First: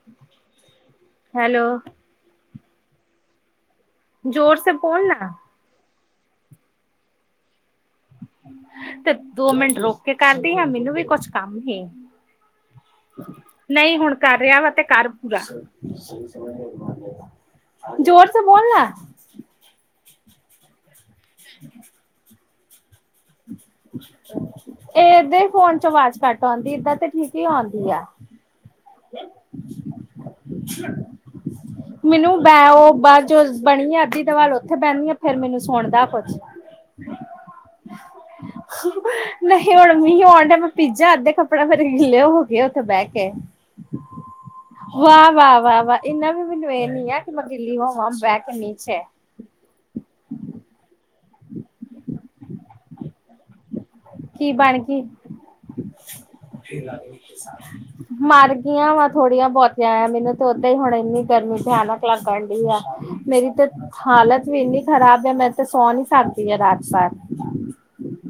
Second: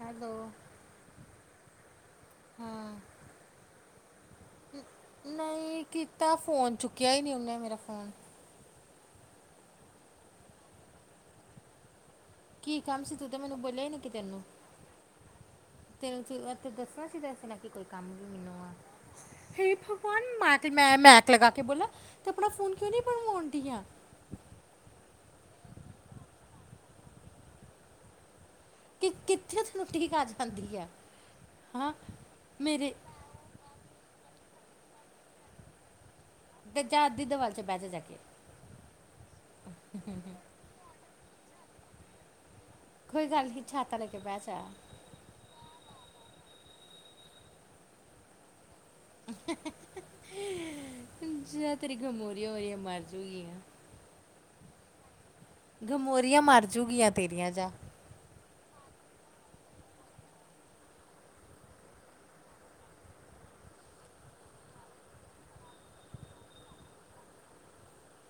Hello, hello ਹਾਂ ਜ਼ੋਰ ਸੇ ਬੋਲਣਾ ਨਹੀਂ ਕੀਤਾ ਫੋਨ ਚੁੱਕਿਆ ਹੀ ਨਹੀਂ ਉਹਨੇ ਮੇਰਾ ਫੋਨ ਤੇ ਦੋ ਮਿੰਟ ਰੁਕ ਕੇ ਕਰਦੀ ਆ ਮੈਨੂੰ ਵੀ ਕੁਛ ਕੰਮ ਸੀ। ਕੀ ਕੰਮ ਸੀ ਤੂੰ ਤੇ ਮੈਨੂੰ ਬੋਲਿਆ ਹੀ ਨਹੀਂ ਕਿ ਹੁਣ ਕਰ ਤੈਨੂੰ ਰਿਹਾ ਵਾ ਤੇ ਕਰ ਪੂਰਾ ਤੈਨੂੰ ਤੂੰ ਉੱਥੇ ਦੱਸਣਾ ਸੀ ਦੱਸਣਾ ਕਿ ਕੋਈ ਕੰਮ ਵੀ ਜ਼ੋਰ ਸੇ ਮੈਨੂੰ ਬੋਲ ਆ ਨਾ। ਹੇ ਭਗਵਾਨ ਮੈਕ ਮੈਂ ਮੈਕ ਲਗਾ ਕੇ ਬੋਲਾ, ਤੇ ਆਪਣਾ ਫੋਨ ਕਿਉਂ ਨੀ ਬਣਵਾਉਣ ਡੀ ਆ। ਇਹਦੇ ਫੋਨ ਚ ਆਵਾਜ਼ ਘੱਟ ਆਉਂਦੀ ਏਦਾਂ ਤੇ ਠੀਕ ਹੀ ਆਉਂਦੀ ਆ। ਕਿ ਕਿੱਥੇ ਕਿੱਥੇ [unintelligible] ਕਰ ਜਾਂਦੀ ਆ, ਹਾਂ ਮੈਨੂੰ ਬੈ ਮੇਰੇ ਉਹ ਬਾਅਦ ਜੋ ਬਣੀ ਆ ਅੱਧੀ ਦਵਾਲ ਉੱਥੇ ਬਹਿੰਨੀ ਆ ਫੇਰ ਮੈਨੂੰ ਸੁਣਦਾ ਕੁਛ। ਤੇ ਜਾ [unintelligible] ਨਹੀਂ ਹੁਣ ਮੀਂਹ ਆਉਣ ਡਿਆ ਮੈਂ ਪੀਜਾ ਅੱਧੇ ਕੱਪੜਾ ਮੇਰੇ ਗਿੱਲੇ ਹੋਗੇ ਆ ਕੋਈ ਗੱਲ ਨੀ ਛਾਤਾ ਲੈ ਕੇ ਬਹਿ ਜਾ। ਵਾਹ-ਵਾਹ-ਵਾਹ-ਵਾਹ ਇੰਨਾ ਵੀ ਮੈਨੂੰ ਇਹ ਨੀ‌ ਐ ਕਿ ਮੈਂ ਗਿਲੀ ਹੋਵਾਂ ਬਹਿ ਕੇ ਮੀਂਹ ਚੇ। ਅੱਛਾ, ਤੇਰੀ ਗਮੋਰੀਆਂ ਹੋਈਆਂ ਮਰਜੂਗੀਆਂ। ਕੀ ਬਣਗੀ ਗਮੋਰੀਆਂ ਮਰਜੂਗੀਆਂ ਤੇਰੀਆਂ ਜਾ। ਮਰਗੀਆਂ ਵਾ ਥੋੜੀਆਂ ਬਹੁਤੀਆਂ ਮੈਨੂੰ ਤੇ ਓਦਾਂ ਹੀ ਹੁਣ ਇੰਨੀ ਗਰਮੀ ਭਿਆਨਕ ਲੱਗਣ ਡੀ ਆ। ਮੇਰੀ ਤੇ ਹਾਲਤ ਵੀ ਇੰਨੀ ਖਰਾਬ ਐ ਮੈਂ ਤੇ ਸੌ ਨੀ ਸਕਦੀ ਆ ਰਾਤ ਭਰ।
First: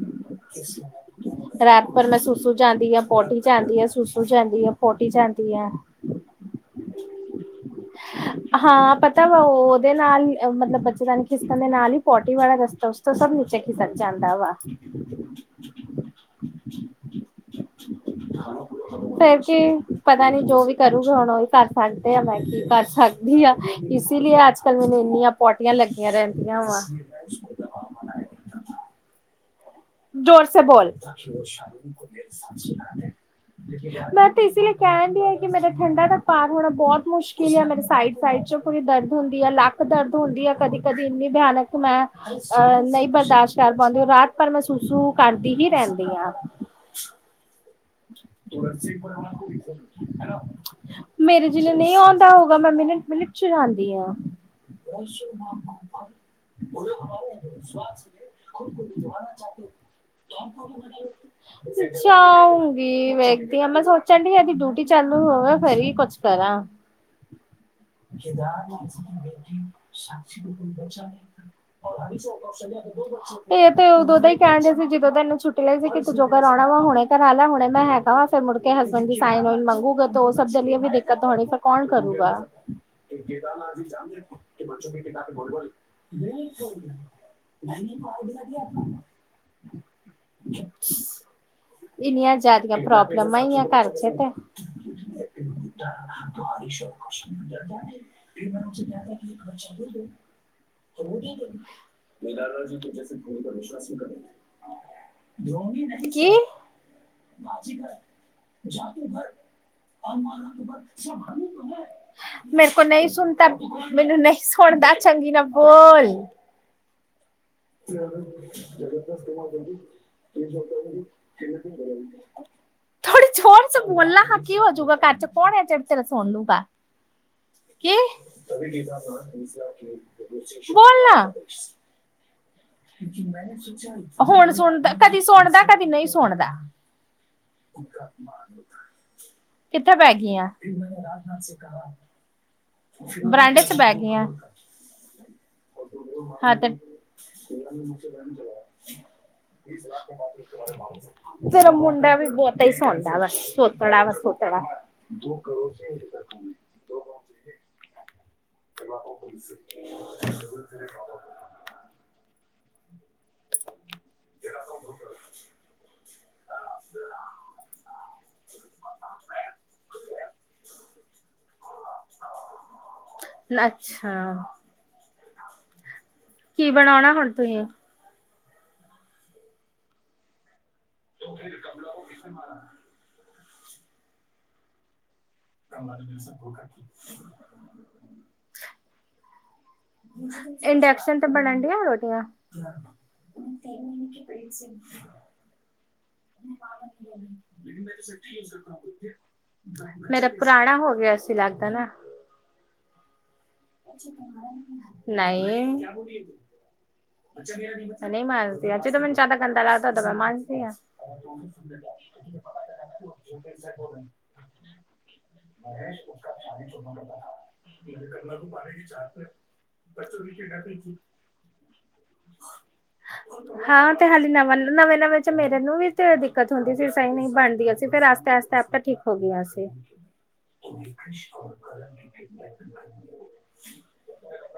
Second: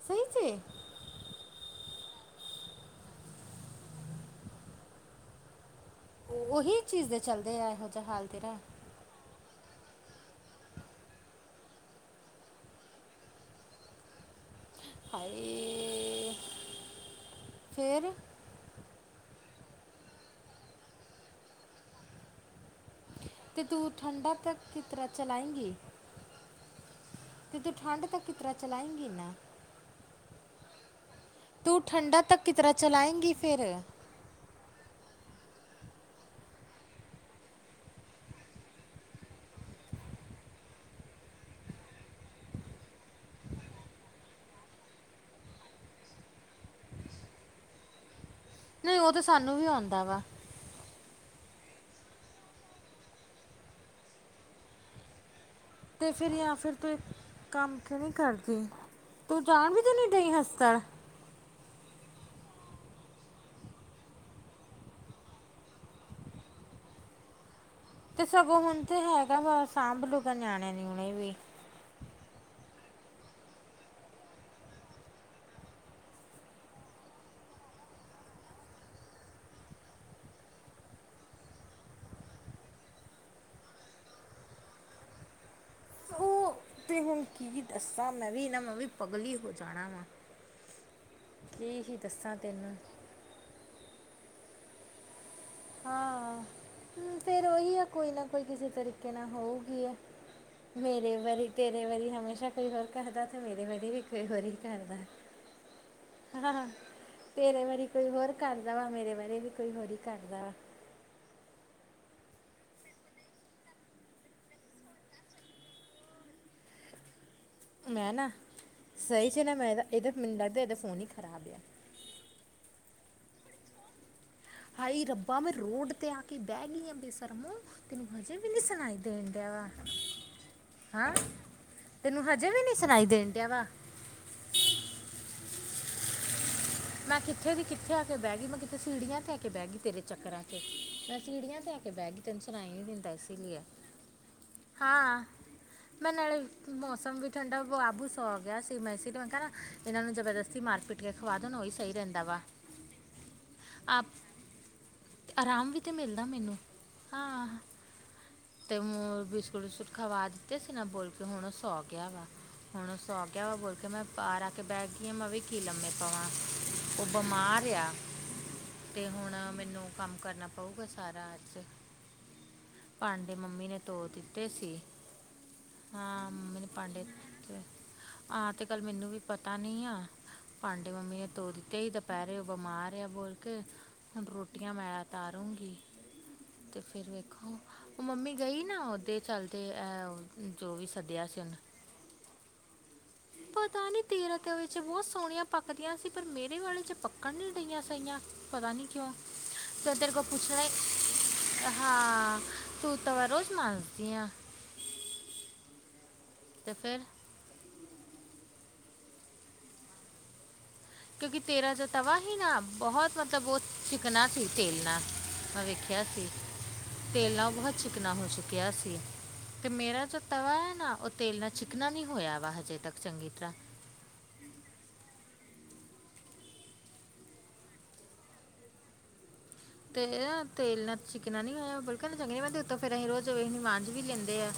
ਸਹੀ 'ਚ [unintelligible] ਰਾਤ ਭਰ ਮੈਂ ਸੁਸੂ ਜਾਂਦੀ ਆ, ਪੋਟੀ ਜਾਂਦੀ ਆ, ਸੁਸੂ ਜਾਂਦੀ ਆ, ਪੋਟੀ ਜਾਂਦੀ ਆ। ਓਹੀ ਚੀਜ਼ ਦੇ ਚਲਦੇ ਐ। ਹਾਂ ਪਤ ਤਾਂ ਉਹਦੇ ਨਾਲ ਈ ਮਤਲਬ ਬੱਚੇਦਾਨੀ ਖਿਸਕਣ ਦੇ ਨਾਲ ਹੀ ਪੋਟੀ ਵਾਲਾ ਰਸਤਾ ਉਸ ਤੋਂ ਸਭ ਨੀਚੇ ਖਿਸਣ ਜਾਂਦਾ ਵਾ। ਹਾਏ ਫਿਰ ਫੇਰ ਕੀ, ਪਤਾ ਨੀ ਜੋ ਵੀ ਕਰੂਗੇ ਹੁਣ ਓਹੀ ਕਰ ਸਕਦੇ ਆ ਮੈਂ ਕੀ ਕਰ ਸਕ ਦੀ ਆ ਤੇ ਤੂੰ ਇਸ ਠੰਡਾ ਲਈ ਤੱਕ ਅੱਜ ਕੱਲ ਮੈਨੂੰ ਕਿਤਰਾ ਇੰਨੀਆਂ ਪੋਟੀਆਂ ਚਲਾਏਂਗੀ ਲੱਗੀਆਂ ਰਹਿੰਦੀਆਂ ਵਾ। ਤੇ ਤੂੰ ਠੰਡ ਤੱਕ ਕਿੰਤਰਾਂ ਚਲਾਈਂਗੀ ਨਾ। ਜੋਰ ਸੇ ਬੋਲ, ਤੂੰ ਠੰਡਾ ਤੱਕ ਕਿਤਰਾ ਚਲਾਏਂਗੀ ਫਿਰ ਮੈਂ ਇਸ ਕਹਿਣ ਹੈ ਕਿ ਮੇਰਾ ਠੰਡਾ ਦਾ ਪਾਰ ਹੋਣਾ ਬਹੁਤ ਮੁਸ਼ਕਿਲ ਆ ਮੇਰੇ ਸਾਈਡ ਸਾਈਡ ਚੋਂ ਪੂਰੀ ਦਰਦ ਹੁੰਦੀ ਆ ਲੱਕ ਦਰਦ ਹੁੰਦੀ ਆ ਕਦੀ-ਕਦੀ ਇੰਨੀ ਭਿਆਨਕ ਮੈਂ ਅਹ ਨਈ ਬਰਦਾਸ਼ਤ ਕਰ ਪਾਓਂਦੀ ਰਾਤ ਭਰ ਮੈਂ ਸੁਸੂ ਕਰਦੀ ਹੀ ਰਹਿੰਦੀ ਆ। ਤੁਲਸੀ [inaudible] ਨਹੀਂ ਉਹ ਤਾਂ ਸਾਨੂੰ ਵੀ ਆਉਂਦਾ ਵਾ [unintelligible] ਮੇਰੇ ਜਿਨਾ ਨਈ ਆਉਂਦਾ ਹੋਗਾ ਮੈਂ ਮਿੰਨਟ-ਮਿੰਨਟ 'ਚ ਜਾਂਦੀ ਆ। [inaudible] ਤੇ ਫਿਰ ਜਾਂ ਫਿਰ ਤੂੰ ਇੱਕ ਕੰਮ ਕਿਉਂ ਨਹੀਂ ਕਰਦੀ ਤੂੰ ਜਾਣ ਵੀ ਤਾਂ ਨਹੀਂ ਡਈ ਹਸਪਤਾਲ [unintelligible] ਅੱਛਾ [unintelligible] ਵੀ ਵੇਖਦੀ ਆ ਮੈਂ ਸੋਚਣ ਡੀ ਇਹਦੀ ਡਿਊਟੀ ਚਾਲੂ ਹੋਵੇ ਫੇਰ ਈ ਕੁਛ ਕਰਾਂ। ਤੇ ਸਗੋਂ ਹੁਣ ਤੇ ਹੈਗਾ ਵਾ ਸਾਂਭਲੁਗਾ ਨਿਆਣੇ ਨੀਉਣੇ ਵੀ। [inaudible] [unintelligible] ਇਹ ਤੇ ਉਦੋਂ ਦਾ ਈ ਕਹਿਣ ਡ ਸੀ ਜਦੋਂ ਦਾ ਇਹਨੂੰ ਛੁੱਟ ਲਈ ਸੀ ਕਿ ਤੂੰ ਜੋ ਕਰਾਣਾ ਵਾ ਹੁਣੇ ਕਰਾ ਲਾ ਹੁਣੇ ਮੈਂ ਹੈਗਾ ਵਾ ਫਿਰ ਮੁੜਕੇ ਹਸਬੈਂਡ ਦੀ ਸਾਈਨ ਮੰਗੂਗੇ ਤੇ ਉਹ ਸਭ ਦੇ ਲਈ ਵੀ ਦਿੱਕਤ ਹੋਣੀ ਫੇਰ ਕੌਣ ਕਰੂਗਾ? [unintelligible] ਉਹ ਤੇ ਹੁਣ ਕੀ ਦੱਸਾਂ ਮੈਂ ਵੀ ਇਹ ਨਾ ਮੈਂ ਵੀ ਪਗਲੀ ਹੋ ਜਾਣਾ ਵਾ। [unintelligible] ਕੀ ਹੀ ਇੰਨੀਆਂ ਦੱਸਾਂ ਤੈਨੂੰ ਜਿਆਦੀਆਂ ਪ੍ਰੋਬਲਮਾ ਈ ਆ ਘਰ 'ਚ ਤੇ। [inaudible] ਹਾਂ ਫੇਰ ਉਹੀ ਆ ਕੋਈ ਨਾ ਕੋਈ ਕਿਸੇ ਤਰੀਕੇ ਨਾਲ ਹੋਊਗੀ ਆ ਮੇਰੇ ਵਾਰੀ ਤੇਰੇ ਵਾਰੀ ਹਮੇਸ਼ਾ ਕੋਈ ਹੋਰ ਕਰਦਾ ਤੇ ਮੇਰੇ ਵਾਰੀ ਵੀ ਕੋਈ ਹੋਰ ਈ ਕਰਦਾ। ਕੀ? ਹਾਂ ਤੇਰੇ ਵਾਰੀ ਕੋਈ ਹੋਰ ਕਰਦਾ ਵਾ ਮੇਰੇ ਬਾਰੇ ਵੀ ਕੋਈ ਹੋਰ ਈ ਕਰਦਾ ਵਾ। [inaudible] ਮੇਰੇ ਕੋਲ ਨਈ ਸੁਣਦਾ ਮੈਨੂੰ ਨਹੀਂ ਸੁਣਦਾ ਚੰਗੀ ਨਾ ਬੋਲ। [inaudible] [unintelligible] ਮੈਂ ਨਾ ਥੋੜ੍ਹੀ ਸਹੀ ਚ ਨਾ ਮੈਂ ਇਹਦਾ ਇਹਦਾ ਮੈਨੂੰ ਲੱਗਦਾ ਇਹਦਾ ਫੋਨ ਹੀ ਖ਼ਰਾਬ ਆ ਜ਼ੋਰ ਸੇ ਬੋਲਣਾ ਹਾ। ਕੀ ਹੋਜੂਗਾ ਹਾਏ ਘਰ 'ਚ ਰੱਬਾ ਮੈਂ ਕੌਣ ਆ ਜੇੜੀ ਰੋਡ ਤੇਰੇ ਤੇ ਆ ਸੁਣ ਕੇ ਲੂਗਾ। ਬਹਿ ਗਈ ਆ ਬੇਸ਼ਰਮੋ ਕੀ? ਤੈਨੂੰ ਹਜੇ ਵੀ ਨਹੀਂ ਸੁਣਾਈ ਦੇਣ ਡਿਆ ਵਾ ਬੋਲ ਹਾਂ ਨਾ ਤੈਨੂੰ ਹਜੇ ਵੀ ਨੀ ਸੁਣਾਈ ਦੇਣ ਡਿਆ ਵਾ। ਹੁਣ ਸੁਣਦ ਕਦੀ ਸੁਣਦਾ ਕਦੀ ਨਈ ਸੁਣਦਾ। ਮੈਂ ਕਿੱਥੇ ਦੀ ਕਿੱਥੇ ਆ ਕੇ ਬਹਿ ਗਈ ਮੈਂ ਕਿਤੇ ਸੀੜੀਆਂ ਤੇੈ ਕੇ ਬਹਿ ਗਈ ਕਿੱਥੇ ਤੇਰੇ ਚੱਕਰਾਂ ਗਈਆਂ 'ਚ ਮੈਂ ਸੀੜੀਆਂ ਤੇੈ ਕੇ ਬਹਿ ਗਈ ਤੈਨ ਸੁਣਾਈ ਨੀ ਦਿੰਦਾ ਇਸ ਲਈਏ ਬਰਾਂਡੇ 'ਚ ਬਹਿ ਗਈਆਂ ਹਾਂ ਮੈਂ ਨਾਲੇ ਹਾਂ ਤੇ ਮੌਸਮ ਵੀ ਠੰਡਾ ਬਾਬੂ ਸੌ ਗਿਆ ਸੀ ਮਹਿਸ਼ ਮੈਂ ਕਿਹਾ ਇਹਨਾਂ ਨੂੰ ਜਬਰਦਸਤੀ ਮਾਰ ਪੀਟ ਕੇ ਖਵਾ ਦੇਣ ਹੋਈ ਤੇਰਾ ਮੁੰਡਾ ਵੀ ਬਹੁਤਾ ਹੀ ਸੌਦਾ ਵਾ ਸੋਤੜਾ ਆਪ ਵਾ ਸੋਤੜਾ ਆਰਾਮ ਵੀ ਤੇ ਮਿਲਦਾ ਮੈਨੂੰ ਹਾਂ ਤੇ ਬਿਸਕੁਟ ਵਿਸਕੁਟ ਖਵਾ ਦਿੱਤੇ ਸੀ ਨਾ ਬੋਲ ਕੇ ਹੁਣ ਉਹ ਸੌਕ ਗਿਆ ਵਾ ਹੁਣ ਸੌ ਗਿਆ ਵਾ ਬੋਲ ਕੇ ਮੈਂ ਪਰ ਆ ਕੇ ਬਹਿ ਗਈ ਆ ਮੈਂ ਵੀ ਕੀ ਲੰਮੇ ਪਾਵਾਂ ਉਹ ਬਿਮਾਰ ਆ ਤੇ ਹੁਣ ਮੈਨੂੰ ਕੰਮ ਕਰਨਾ ਪਊਗਾ ਸਾਰਾ ਅੱਜ ਭਾਂਡੇ ਮੰਮੀ ਨੇ ਧੋ ਅੱਛਾ ਦਿੱਤੇ ਸੀ, ਹਾਂ ਮੰਮੀ ਨੇ ਕੀ ਪਾਂਡੇ ਬਣਾਉਣਾ ਹੁਣ ਤੁਸੀਂ ਤੇ ਆਂ ਤੇ ਕੱਲ ਮੈਨੂੰ ਵੀ ਪਤਾ ਨੀ ਆ, ਭਾਂਡੇ ਮੰਮੀ ਨੇ ਧੋ ਦਿੱਤੇ ਹੀ ਦੁਪਹਿਰੇ ਉਹ ਬਿਮਾਰ ਬੋਲ ਕੇ ਹੁ ਰੋਟੀਆਂ ਮੈਂ ਉਤਾਰੂੰਗੀ ਅਤੇ ਫਿਰ ਵੇਖੋ ਉਹ ਮੰਮੀ ਗਈ ਨਾ ਉਹਦੇ ਚਲਦੇ ਜੋ ਵੀ ਇੰਡਕਸ਼ਨ ਸੱਦਿਆ ਤੇ ਸੀ ਉਹਨੇ ਬਣਨ ਡੀਆਂ ਰੋਟੀਆਂ ਪਤਾ ਨੀ ਤੇਰ ਤੇ ਵਿੱਚ ਬਹੁਤ ਸੋਹਣੀਆਂ ਪੱਕਦੀਆਂ ਸੀ ਪਰ ਮੇਰੇ ਵਾਲੇ 'ਚ ਪੱਕਣ ਨੀ ਡਿਗੀਆਂ ਸਈਆਂ ਪਤਾ ਨੀ ਕਿਉਂ। ਫੇਰ ਤੇਰੇ ਕੋ ਮੇਰਾ ਪੁੱਛਣਾ ਪੁਰਾਣਾ ਹੋ ਗਿਆ ਸੀ ਲੱਗਦਾ ਨਾ ਹਾਂ ਤੂੰ ਤਾਂਵਾ ਰੋਜ ਨਈ ਤੇ ਫੇਰ ਨਈ ਮਰਦੀ ਅਜ ਈ ਤੇ ਮੈਨੂੰ ਜ਼ਿਆਦਾ ਗੰਦਾ ਲਗਦਾ ਉਦੋ ਮੈਂ ਮਾਜਦੀ ਆ। ਕਿਉਂਕਿ ਤੇਰਾ ਜੋ ਤਵਾ ਹੀ ਨਾ, ਬਹੁਤ ਮਤਲਬ ਉਹ ਚਿਕਨਾ ਸੀ ਤੇਲ ਨਾ। ਨਾਲ ਉਹ ਬਹੁਤ ਚਿਕਨਾ ਹੋ ਚੁੱਕਿਆ ਸੀ [unintelligible] ਤੇ ਮੇਰਾ ਜੋ ਤਵਾ ਐ ਨਾ, ਉਹ ਤੇਲ ਨਾਲ ਚਿਕਨਾ ਨੀ ਹੋਇਆ ਵਾ ਹਜੇ ਤੱਕ ਚੰਗੀ ਤਰ੍ਹਾਂ। ਹਾਂ ਤੇ ਹਲੇ ਨਵਾਂ, ਨਵੇਂ-ਨਵੇਂ 'ਚ ਮੇਰੇ ਨੂੰ ਵੀ ਤੇ ਦਿੱਕਤ ਹੁੰਦੀ ਸੀ ਸਈ ਨੀ ਬਣਦੀ ਸੀ, ਫੇਰ ਆਈਸਤਾ-ਆਈਸਤਾ ਆਪੇ ਠੀਕ ਹੋ ਗਿਆ ਸੀ। ਤੇ ਤੇਲ ਨਾਲ ਚਿਕਨਾ ਨੀ ਹੋਇਆ, ਬੁਲਕ ਚੰਗੀ [unintelligible] ਮੈਂ ਫੇਰ ਅਸੀਂ ਰੋਜ਼ ਕੋਈ ਨੀ ਮਾਂਜ ਵੀ ਲੈਂਦੇ ਆ,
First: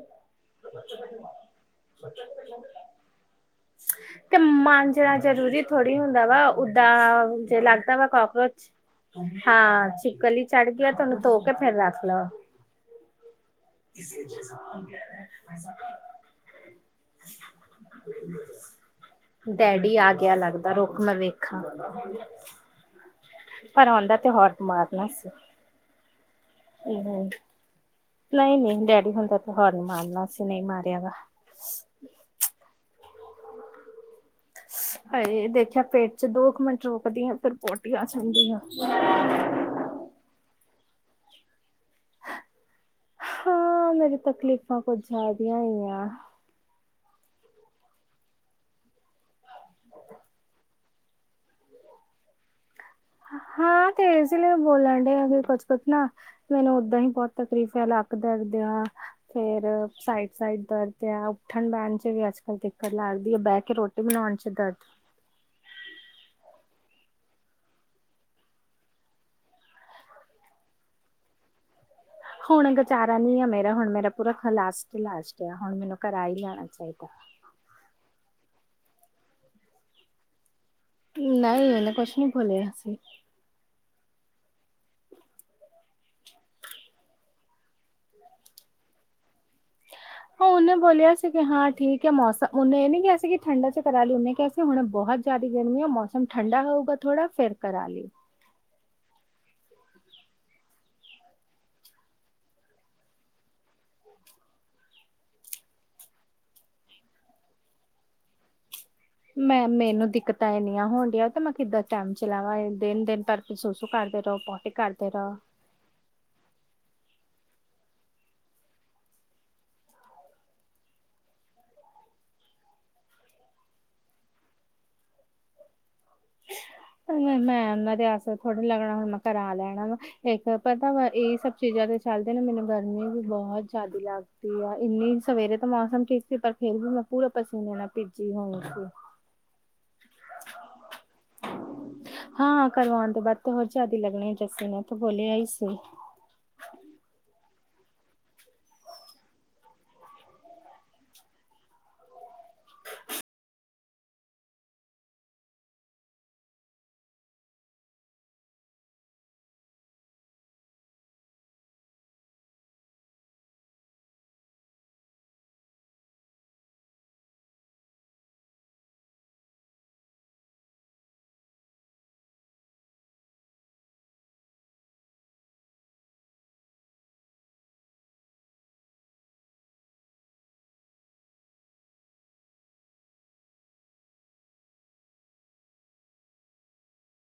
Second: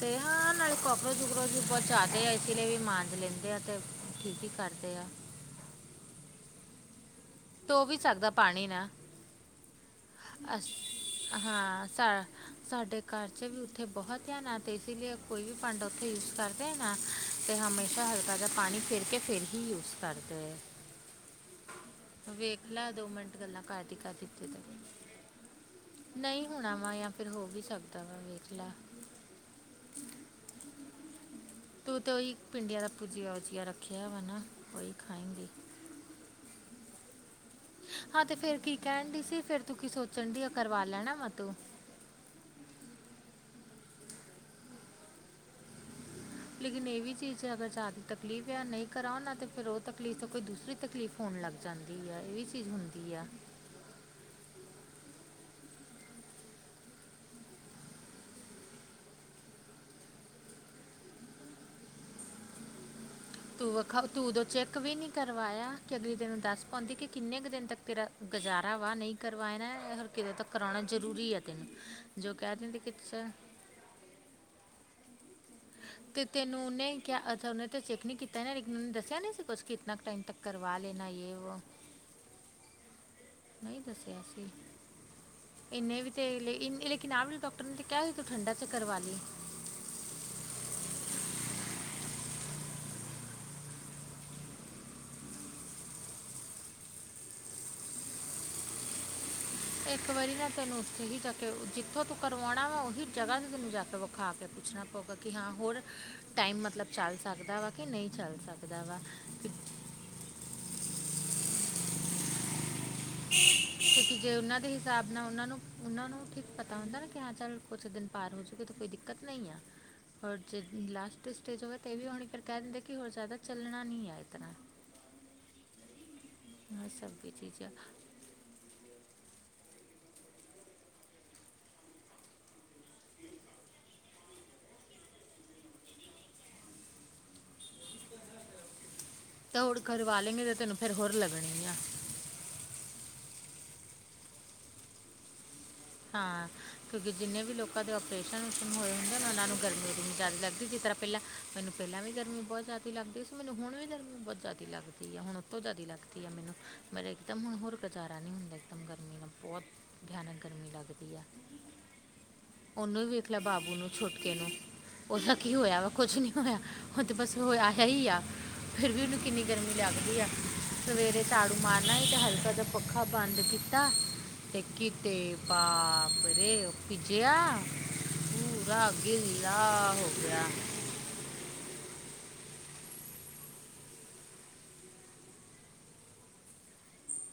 ਤੇ ਹਾਂ, ਨਾਲੇ ਕੌਕਰੋਜ-ਵੁਕਰੋਚ ਪਹੁੰਚਾਦੇ ਆ ਇਸ ਲਈ ਵੀ ਮਾਂਜ ਲੈਂਦੇ ਆ ਤੇ, ਠੀਕ ਹੀ ਕਰਦੇ ਆ। ਥੋੜੀ ਹੁੰਦਾ ਵਾ ਓਦਾਂ, ਜੇ ਧੋ ਲੱਗਦਾ ਵੀ ਵਾ ਸਕਦਾ ਪਾਣੀ ਕਾਕਰੋਚ ਨਾਲ ਹਾਂ, ਛਿਪਕਲੀ ਚੜ ਅਸ ਗਈ ਤ ਓਹਨੂੰ ਧੋਕੇ ਫਿਰ ਹਾਂ ਰੱੱਖਲੋ। ਸਾ ਸਾਡੇ ਘਰ 'ਚ ਵੀ ਉੱਥੇ ਬਹੁਤ ਧਿਆਨ ਆ, ਤੇ ਇਸੀ ਲੀਏ ਕੋਈ ਵੀ ਭਾੰਡਾ ਉੱਥੇ ਯੂਜ ਕਰ ਨਾ, ਅਤੇ ਹਮੇਸ਼ਾ ਹਲਕਾ ਜਾ ਪਾਣੀ ਫੇਰਕੇ ਫਿਰ ਹੀ ਯੂਜ ਕਰਦੇ। ਰੁੱਖ ਮਵੇ ਖਾ ਵੇਖਲਾ ਦੋ ਮਿੰਟ ਗੱਲਾਂ ਕਰਦੀ ਦਿੱਤੇ ਦਾ ਹੋਰਨ ਮਾਰਨਾ ਸੀ। ਨਹੀਂ ਹੋਣਾ ਵਾ ਯਾ ਫਿਰ ਹੋ ਵੀ ਸਕ ਨਹੀਂ-ਨਹੀਂ ਡੈਡੀ ਹੁੰਦਾ ਤਾ ਹੌਰਨ ਮਾਰਨਾ ਸੀਂ, ਨਹੀਂ ਮਾਰਿਆ ਵਾ। ਤੂੰ ਤਾਂ ਉਹੀ, ਭਿੰਡੀਆਂ ਦਾ ਭੂਜੀਆ-ਉਜੀਆ ਰੱਖਿਆ ਵਾ ਨਾ? ਉਹੀ ਹਾਏ, ਖਾਏਂਗੀ ਦੇਖਿਆ ਪੇਟ'ਚ ਦੋ ਕੁ ਮਿੰਟ ਰੋਕਦੀਆਂ, ਫਿਰ ਪੌਟੀ ਆਂ ਹਾਂ ਤੇ ਜਾਂਦੀ ਫਿਰ ਆ। ਕੀ ਕਹਿਣ ਦੀ ਸੀ ਫਿਰ ਤੂੰ ਕੀ ਸੋਚਣਡੀ ਆ, ਕਰਵਾ ਲੈਣਾ ਵਾ, ਤੂੰ? ਹਾਂ। ਮੇਰੀ ਤਕਲੀਫ਼ਾਂ ਕੁਝ ਜਿਆਦੀਆਂ ਹੀ ਆ। ਲੇਕਿਨ ਇਹ ਵੀ ਚੀਜ਼ ਅਗਰ ਜਾਦੀ ਤਕਲੀਫ਼ ਯਾ ਨਹੀਂ ਕਰਾਓ ਨਾ, ਤੇ ਫਿਰ ਉਹ ਤਕਲੀਫ਼ ਤੋਂ ਕੋਈ ਦੂਸਰੀ ਤਕਲੀਫ਼ ਹੋਣ ਲੱਗ ਜਾਂਦੀ ਆ, ਇਹ ਵੀ ਚੀਜ਼ ਹੁੰਦੀ ਆ। ਹਾਂ, ਤੇ ਇਸੇ ਲਈ ਬੋਲਣਡੇ ਆਂ ਵੀ, ਕੁੱਛ-ਕੁੱਛ ਨਾ ਮੈਨੂੰ ਓਦਾਂ ਹੀ ਬਹੁਤ ਤਕਲੀਫ਼ ਹੈ, ਲੱਕ ਦਰਦ ਯਾ। ਫਿਰ ਸਾਈਡ-ਸਾਈਡ ਦਰਦ ਯਾ, ਉੱਠਣ-ਬੈਣ ਵੀ ਅੱਜ-ਕੱਲ ਦਿੱਕਤ ਲੱਗਦੀ ਹੈ, ਤੂੰ ਬਹਿਕੇ ਵਖਾ ਰੋਟੀ ਤੂੰ ਉਦੋਂ ਬਣਾਉਣ'ਚ ਦਰਦ। ਚੈੱਕ ਵੀ ਨਹੀਂ ਕਰਵਾਇਆ। ਕਿ ਅਗਲੀ ਤੈਨੂੰ ਦੱਸ ਪਾਉਂਦੀ ਕਿ, ਕਿੰਨੇ ਕੁ ਦਿਨ ਤੱਕ ਤੇਰਾ ਗੁਜ਼ਾਰਾ ਵਾ ਨਹੀਂ ਕਰਵਾਈਣਾ ਹਰ ਕਿ ਤੱਕ ਕਰਾਉਣਾ ਜ਼ਰੂਰੀ ਐ, ਤੈਨੂੰ। ਜੋ ਕਹਿ ਹੁਣ ਦਿੰਦੇ ਕਿ ਗੁਜ਼ਾਰਾ ਚ- ਨੀ ਆ ਮੇਰਾ, ਹੁਣ ਮੇਰਾ ਪੂਰਾ ਲਾਸਟ-ਈ ਲਾਸਟ ਆ, ਹੁਣ ਮੈਨੂੰ ਕਰਾ ਹੀ ਤੈਨੂੰ ਲੈਣਾ ਉਹਨੇ ਚਾਹੀਦਾ। ਕਿਆ ਅੱਛਾ ਉਹਨੇ ਤੇ ਚੈੱਕ ਨੀ ਕੀਤਾ, ਇਹਨਾਂ ਦੱਸਿਆ ਨੀ ਸੀ, ਕੁਛ ਕਿਤਨਾ ਟਾਈਮ ਤੱਕ ਕਰਵਾ ਲੇ? ਨਹੀਂ, ਉਹਨੇ ਕੁਛ ਨੀ ਬੋਲਿਆ ਸੀ। ਨਹੀਂ ਦੱਸਿਆ ਸੀ। ਇਹਨੇ ਵੀ ਤੇ, ਲੇਕਿਨ ਆਵੀ ਡਾਕਟਰ ਨੇ ਤੇ ਕਿਹਾ, ਕਿ ਤੂੰ ਠੰਡਾ ਤੇ ਕਰਵਾ ਲੇ। ਹ [unintelligible] ਉਹਨੇ ਬੋਲਿਆ ਸੀ ਕਿ ਹਾਂ ਠੀਕ ਹੈ ਮੌਸਮ, ਉਹਨੇ ਇਹ ਨੀ ਕਿਹਾ ਸੀ ਕਿ ਠੰਡਾ'ਚ ਕਰਾਲੀ ਉਹਨੇ ਕਿਹਾ ਹੁਣ ਬਹੁਤ ਜਿਆਦਾ ਗਰਮੀ ਆ, ਮੌਸਮ ਠੰਡਾ ਹੋਊਗਾ ਥੋੜਾ ਫੇਰ ਕਰਾਲੇ। ਇੱਕ ਵਾਰੀ ਨਾ ਤੈਨੂੰ ਉਥੇ ਹੀ ਜਾਕੇ, ਜਿੱਥੋਂ ਤੂੰ ਕਰਵਾਓਣਾ ਵਾ ਉਹੀ ਜਗ੍ਹਾ ਤੇ ਤੈਨੂੰ ਜਾ ਤਾਂ ਵਖਾ ਕੇ ਪੁਛਣਾ ਪਉਗਾ। ਕਿ ਹਾਂ ਹੋਰ ਟਾਈਮ ਮਤਲਬ ਚੱਲ ਸਕਦਾ ਵਾ ਕਿ ਨਹੀਂ ਚੱਲ ਸਕਦਾ ਵਾ। ਕਿ- ਮੈਂ ਮੈਨੂੰ ਦਿੱਕਤਾਂ ਇੰਨੀਆਂ ਹੋਦੀਆਂ ਤੇ ਮੈਂ ਕਿੱਦਾਂ ਟਾਈਮ ਚਲਾਵਾਂ। ਦਿਨ, ਦਿਨ ਤੱਕ ਫਿਰ ਸੋਸੂ ਕਿਉਂਕਿ ਜੇ ਕਰਦੇਗਾ ਉਹਨਾਂ ਪੋਟੀ ਦੇ ਹਿਸਾਬ ਨਾਲ ਕਰਦੇਗਾ। ਉਹਨਾਂ ਨੂੰ ਉਹਨਾਂ ਨੂੰ ਠੀਕ ਪਤਾ ਹੁੰਦਾ ਨਾ, ਕਿ ਹਾਂ ਚੱਲ ਕੁਛ ਦਿਨ ਪਾਰ ਹੋਜੂਗੇ ਤਾਂ ਕੋਈ ਦਿੱਕਤ ਨਹੀਂ ਆ। ਔਰ ਜੇ ਲਾਸਟ ਸਟੇਜ ਹੋਵੇ ਤੇ, ਇਹ ਵੀ ਹੋਣੀ ਫਿਰ ਕਹਿ ਦਿੰਦੇ ਕਿ, ਹੋਰ ਜ਼ਿਆਦਾ ਚੱਲਣਾ ਨਹੀਂ ਹੈ ਇਤਨਾ ਇਹ ਸਭ ਵੀ ਚੀਜ਼ਾਂ ''ਮੈਂ ਤੇ ਆਸਰੇ ਥੋੜ੍ਹੇ ਨੀ ਲਗਣਾ, ਹੁਣ ਮੈਂ ਕਰਾ ਲੈਣਾ ਵਾ। ਇੱਕ ਪਤਾ ਵਾ, ਇਹ ਸਭ ਚੀਜ਼ਾਂ ਤੇ ਚੱਲਦੇ ਨਾ ਮੈਨੂੰ ਗਰਮੀ ਵੀ ਬਹੁਤ ਜ਼ਿਆਦਾ ਲੱਗਦੀ ਆ ਇੰਨੀ ਸਵੇਰੇ ਤਾਂ ਮੌਸਮ ਠੀਕ ਸੀ, ਪਰ ਫਿਰ ਵੀ ਮੈਂ ਪੂਰਾ ਪਸੀਨੇ ਨਾਲ ਭੀਜੀ ਹੋਈ ਸੀ। ਤਾਂ ਹੋੜ ਕਰਵਾ ਲੈਂਗੇ, ਤਾਂ ਤੈਨੂੰ ਫਿਰ ਹੋਰ ਲੱਗਣੇ ਆ। ਹਾਂ, ਕਰਵਾਉਣ ਤੋਂ ਬਾਅਦ ਤੇ ਹੋਰ ਜ਼ਿਆਦਾ ਲੱਗਣੀ, ਜੱਸੀ ਨੇਥ ਬੋਲਿਆ ਹੀ ਸੀ। ਹਾਂ, ਕਿਉਂਕਿ ਜਿੰਨੇ ਵੀ ਲੋਕਾਂ ਦੇ ਓਪਰੇਸ਼ਨ ਉਪਸ਼ੁਨ ਹੋਏ ਹੁੰਦੇ ਨਾ, ਉਹਨਾਂ ਨੂੰ ਗਰਮੀ-ਗਰਮੀ ਜ਼ਿਆਦਾ ਲੱਗਦੀ ਜਿਸ ਤਰ੍ਹਾਂ ਪਹਿਲਾ, ਮੈਨੂੰ ਪਹਿਲਾਂ ਵੀ ਗਰਮੀ ਬਹੁਤ ਜ਼ਿਆਦੀ ਲੱਗਦੀ ਸੀ, ਮੈਨੂੰ ਹੁਣ ਵੀ ਗਰਮੀ ਬਹੁਤ ਜ਼ਿਆਦੀ ਲੱਗਦੀ ਆ, ਹੁਣ ਉਤੋ ਜ਼ਿਆਦੀ ਲੱਗ ਮੈਨੂੰ ਮੇ ਇੱਕਦਮ ਹੁਣ ਹੋਰ ਗੁਜ਼ਾਰਾ ਨਹੀਂ ਹੁੰਦਾ, ਇੱਕਦਮ ਗਰਮੀ ਦਾ ਬਹੁਤ ਧਿਆਨ ਗਰਮੀ ਲੱਗਦੀ ਹੈ ਉਹਨੂੰ ਵੀ ਵੇਖ ਲਿਆ ਬਾਬੂ ਨੂੰ ਛੁਟਕੇ ਨੂੰ। ਉਹਦਾ ਕੀ ਹੋਇਆ ਵਾ ਕੁਛ ਨਹੀਂ ਹੋਇਆ ਉਹ ਤੇ ਬਸ ਹੋਇਆ ਹੈ ਹੀ ਆ। ਫਿਰ ਵੀ ਉਹਨੂੰ ਕਿੰਨੀ ਗਰਮੀ ਲੱਗਦੀ ਆ। ਸਵੇਰੇ ਝਾੜੂ ਮਾਰਨਾ ਤੇ ਹਲਕਾ ਜਿਹਾ ਪੱਖਾ ਬੰਦ ਕੀਤਾ ਤੇ। ਅਤੇ ਬਾਪਰੇ ਭਿੱਜਿਆ। ਪੂਰਾ ਅੱਗੇ ਨੀਲਾ ਹੋ ਗਿਆ।